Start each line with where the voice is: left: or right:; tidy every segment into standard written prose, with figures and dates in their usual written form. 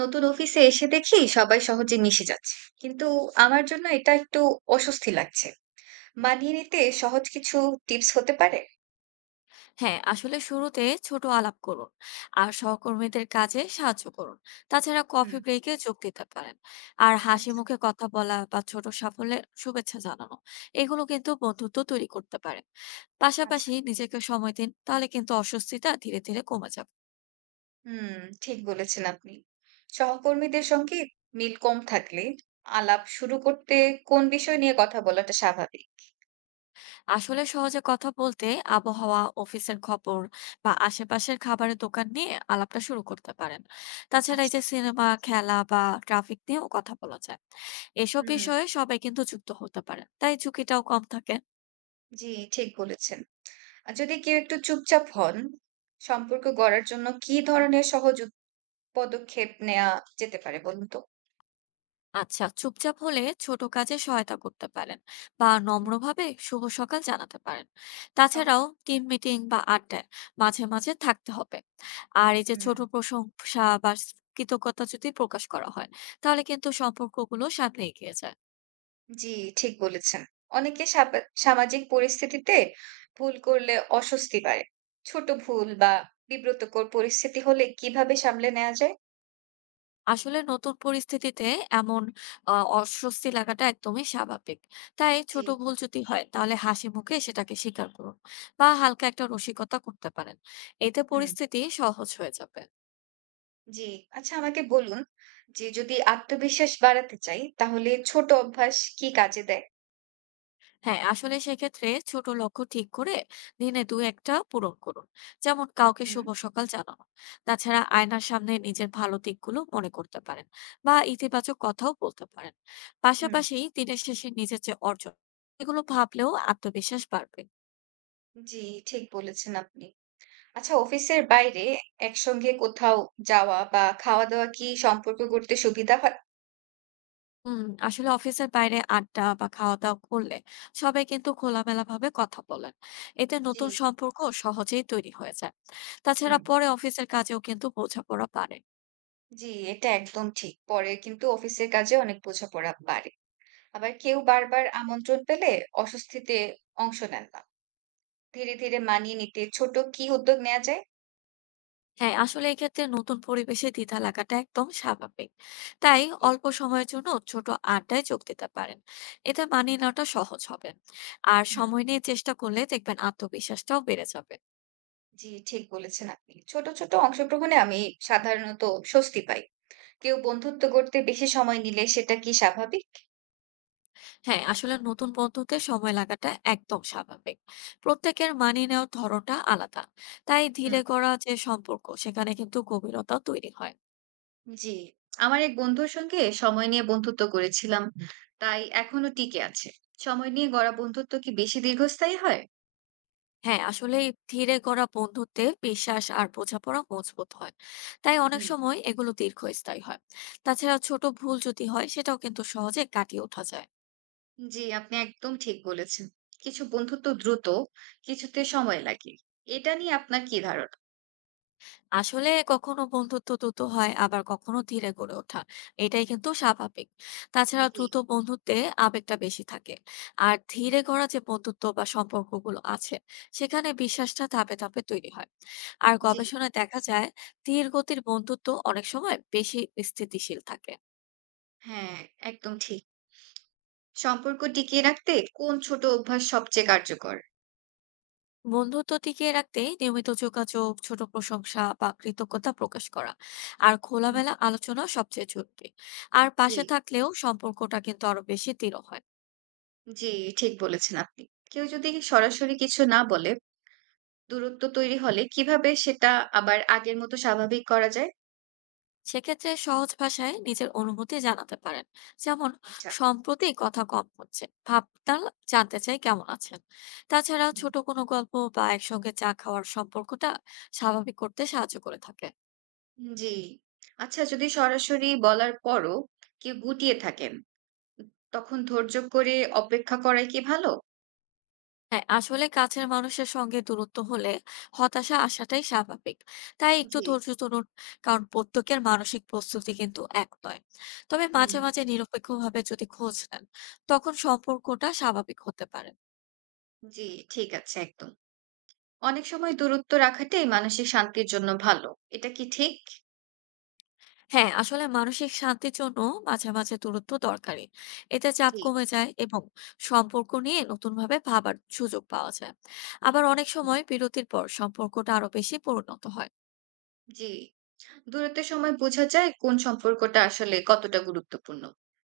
right: নতুন অফিসে এসে দেখি সবাই সহজে মিশে যাচ্ছে, কিন্তু আমার জন্য এটা একটু অস্বস্তি লাগছে। মানিয়ে নিতে সহজ কিছু টিপস হতে পারে?
left: হ্যাঁ, আসলে শুরুতে ছোট আলাপ করুন। আর সহকর্মীদের কাজে সাহায্য করুন। তাছাড়া
right: হুম।
left: কফি ব্রেকে যোগ দিতে পারেন। আর হাসি
right: আচ্ছা।
left: মুখে কথা বলা বা ছোট সাফল্যের শুভেচ্ছা জানানো, এগুলো কিন্তু বন্ধুত্ব তৈরি করতে পারে।
right: আচ্ছা,
left: পাশাপাশি নিজেকে সময় দিন, তাহলে কিন্তু অস্বস্তিটা ধীরে ধীরে কমে যাবে।
right: হুম, ঠিক বলেছেন আপনি। সহকর্মীদের সঙ্গে মিল কম থাকলে আলাপ শুরু করতে কোন বিষয় নিয়ে কথা বলাটা স্বাভাবিক?
left: আসলে সহজে কথা বলতে আবহাওয়া, অফিসের খবর বা আশেপাশের খাবারের দোকান নিয়ে আলাপটা শুরু করতে পারেন। তাছাড়া এই যে
right: আচ্ছা।
left: সিনেমা, খেলা বা ট্রাফিক নিয়েও কথা বলা যায়। এসব
right: হুম,
left: বিষয়ে সবাই কিন্তু যুক্ত হতে পারে, তাই ঝুঁকিটাও কম থাকে।
right: জি, ঠিক বলেছেন। আর যদি কেউ একটু চুপচাপ হন, সম্পর্ক গড়ার জন্য কি ধরনের সহজ পদক্ষেপ নেওয়া যেতে পারে বলুন তো?
left: আচ্ছা, চুপচাপ হলে ছোট কাজে সহায়তা করতে পারেন বা
right: হুম,
left: নম্রভাবে শুভ সকাল জানাতে পারেন। তাছাড়াও
right: ওকে,
left: টিম মিটিং বা আড্ডায় মাঝে মাঝে থাকতে হবে। আর এই যে
right: হুম,
left: ছোট প্রশংসা বা কৃতজ্ঞতা যদি প্রকাশ করা হয়, তাহলে কিন্তু সম্পর্কগুলো সামনে এগিয়ে যায়।
right: জি, ঠিক বলেছেন। অনেকে সামাজিক পরিস্থিতিতে ভুল করলে অস্বস্তি বাড়ে। ছোট ভুল বা বিব্রতকর পরিস্থিতি হলে কিভাবে সামলে নেওয়া যায়?
left: আসলে নতুন পরিস্থিতিতে এমন অস্বস্তি লাগাটা একদমই স্বাভাবিক। তাই
right: জি,
left: ছোট ভুল যদি হয়, তাহলে হাসি মুখে সেটাকে স্বীকার করুন বা হালকা একটা রসিকতা করতে পারেন। এতে
right: হুম,
left: পরিস্থিতি সহজ হয়ে যাবে।
right: জি। আচ্ছা আমাকে বলুন, যে যদি আত্মবিশ্বাস বাড়াতে চাই তাহলে ছোট অভ্যাস কি কাজে দেয়?
left: হ্যাঁ, আসলে সেক্ষেত্রে ছোট লক্ষ্য ঠিক করে দিনে দু একটা পূরণ করুন। যেমন কাউকে
right: হুম,
left: শুভ সকাল জানানো। তাছাড়া
right: ওকে,
left: আয়নার সামনে নিজের ভালো দিকগুলো মনে করতে পারেন বা ইতিবাচক কথাও বলতে পারেন।
right: হুম,
left: পাশাপাশি দিনের শেষে নিজের যে অর্জন, এগুলো ভাবলেও আত্মবিশ্বাস বাড়বে।
right: জি, ঠিক বলেছেন আপনি। আচ্ছা, অফিসের বাইরে একসঙ্গে কোথাও যাওয়া বা খাওয়া-দাওয়া কি সম্পর্ক গড়তে সুবিধা হয়?
left: হুম। আসলে অফিসের বাইরে আড্ডা বা খাওয়া দাওয়া করলে সবাই কিন্তু খোলামেলা ভাবে কথা বলেন। এতে
right: জি,
left: নতুন সম্পর্ক সহজেই তৈরি হয়ে যায়। তাছাড়া
right: হুম।
left: পরে অফিসের কাজেও কিন্তু বোঝাপড়া বাড়ে।
right: জি, এটা একদম ঠিক। পরে কিন্তু অফিসের কাজে অনেক বোঝাপড়া বাড়ে। আবার কেউ বারবার আমন্ত্রণ পেলে অস্বস্তিতে অংশ নেন না। ধীরে, ধীরে মানিয়ে নিতে ছোট কি উদ্যোগ নেওয়া যায়?
left: হ্যাঁ, আসলে এক্ষেত্রে নতুন পরিবেশে দ্বিধা লাগাটা একদম স্বাভাবিক। তাই
right: জি,
left: অল্প সময়ের জন্য ছোট আড্ডায় যোগ দিতে পারেন। এতে মানিয়ে নেওয়াটা সহজ হবে। আর
right: হুম,
left: সময় নিয়ে চেষ্টা করলে দেখবেন আত্মবিশ্বাসটাও বেড়ে যাবে।
right: জি, ঠিক বলেছেন আপনি। ছোট, ছোট অংশগ্রহণে আমি সাধারণত স্বস্তি পাই। কেউ বন্ধুত্ব গড়তে বেশি সময় নিলে সেটা কি স্বাভাবিক?
left: হ্যাঁ, আসলে নতুন বন্ধুতে সময় লাগাটা একদম স্বাভাবিক। প্রত্যেকের মানিয়ে নেওয়ার ধরনটা আলাদা। তাই ধীরে
right: হুম,
left: গড়া যে সম্পর্ক সেখানে কিন্তু গভীরতা তৈরি হয়।
right: জি, আমার এক বন্ধুর সঙ্গে সময় নিয়ে বন্ধুত্ব করেছিলাম, তাই এখনো টিকে আছে। সময় নিয়ে গড়া বন্ধুত্ব কি বেশি দীর্ঘস্থায়ী হয়?
left: হ্যাঁ, আসলে ধীরে গড়া বন্ধুত্বে বিশ্বাস আর বোঝাপড়া মজবুত হয়। তাই অনেক
right: হুম।
left: সময় এগুলো দীর্ঘস্থায়ী হয়। তাছাড়া ছোট ভুল যদি হয় সেটাও কিন্তু সহজে কাটিয়ে ওঠা যায়।
right: জি, আপনি একদম ঠিক বলেছেন। কিছু বন্ধুত্ব দ্রুত, কিছুতে সময় লাগে। এটা নিয়ে আপনার কি ধারণা?
left: আসলে কখনো বন্ধুত্ব দ্রুত হয় আবার কখনো ধীরে গড়ে ওঠা। এটাই কিন্তু স্বাভাবিক। তাছাড়া
right: জি,
left: দ্রুত বন্ধুত্বে আবেগটা বেশি থাকে। আর ধীরে গড়া যে বন্ধুত্ব বা সম্পর্কগুলো আছে সেখানে বিশ্বাসটা ধাপে ধাপে তৈরি হয়। আর
right: জি,
left: গবেষণায় দেখা যায় ধীর গতির বন্ধুত্ব অনেক সময় বেশি স্থিতিশীল থাকে।
right: হ্যাঁ, একদম ঠিক। সম্পর্ক টিকিয়ে রাখতে কোন ছোট অভ্যাস সবচেয়ে কার্যকর?
left: বন্ধুত্ব টিকিয়ে রাখতে নিয়মিত যোগাযোগ, ছোট প্রশংসা বা কৃতজ্ঞতা প্রকাশ করা আর
right: হুম,
left: খোলামেলা আলোচনা সবচেয়ে জরুরি। আর
right: জি,
left: পাশে থাকলেও সম্পর্কটা কিন্তু আরো বেশি দৃঢ় হয়।
right: জি, ঠিক বলেছেন আপনি। কেউ যদি সরাসরি কিছু না বলে, দূরত্ব তৈরি হলে কিভাবে সেটা আবার আগের মতো স্বাভাবিক করা যায়?
left: সেক্ষেত্রে সহজ ভাষায় নিজের অনুভূতি জানাতে পারেন। যেমন
right: আচ্ছা,
left: সম্প্রতি কথা কম হচ্ছে ভাবটা, জানতে চাই কেমন আছেন। তাছাড়া
right: হুম,
left: ছোট কোনো গল্প বা একসঙ্গে চা খাওয়ার সম্পর্কটা স্বাভাবিক করতে সাহায্য করে থাকে।
right: জি। আচ্ছা, যদি সরাসরি বলার পরও কেউ গুটিয়ে থাকেন, তখন ধৈর্য করে অপেক্ষা করাই কি ভালো?
left: হ্যাঁ, আসলে কাছের মানুষের সঙ্গে দূরত্ব হলে হতাশা আসাটাই স্বাভাবিক। তাই একটু
right: জি,
left: ধৈর্য ধরুন। কারণ প্রত্যেকের মানসিক প্রস্তুতি কিন্তু এক নয়। তবে মাঝে
right: হুম,
left: মাঝে নিরপেক্ষভাবে যদি খোঁজ নেন, তখন সম্পর্কটা স্বাভাবিক হতে পারে।
right: জি, ঠিক আছে একদম। অনেক সময় দূরত্ব রাখাটাই মানসিক শান্তির জন্য ভালো। এটা কি ঠিক?
left: হ্যাঁ, আসলে মানসিক শান্তির জন্য মাঝে মাঝে দূরত্ব দরকারি। এতে চাপ
right: জি।
left: কমে যায় এবং সম্পর্ক নিয়ে নতুনভাবে ভাবার সুযোগ পাওয়া যায়। আবার অনেক সময় বিরতির পর সম্পর্কটা আরো বেশি পরিণত হয়।
right: জি। দূরত্বের সময় বোঝা যায় কোন সম্পর্কটা আসলে কতটা গুরুত্বপূর্ণ।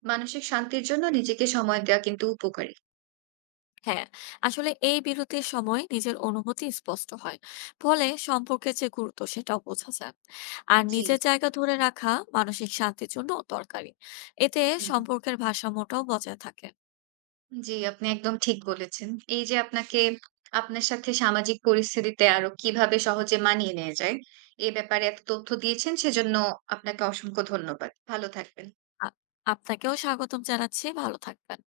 right: মানসিক শান্তির জন্য নিজেকে সময় দেওয়া কিন্তু উপকারী।
left: হ্যাঁ, আসলে এই বিরতির সময় নিজের অনুভূতি স্পষ্ট হয়, ফলে সম্পর্কের যে গুরুত্ব সেটাও বোঝা যায়। আর
right: জি,
left: নিজের জায়গা ধরে রাখা মানসিক শান্তির জন্য দরকারি। এতে
right: হুম।
left: সম্পর্কের ভারসাম্যটাও বজায় থাকে।
right: জি, আপনি একদম ঠিক বলেছেন। এই যে আপনাকে, আপনার সাথে সামাজিক পরিস্থিতিতে আরো কিভাবে সহজে মানিয়ে নেয়া যায়, এ ব্যাপারে এত তথ্য দিয়েছেন সেজন্য আপনাকে অসংখ্য ধন্যবাদ। ভালো থাকবেন।
left: আ- আপনাকেও স্বাগতম জানাচ্ছি, ভালো থাকবেন।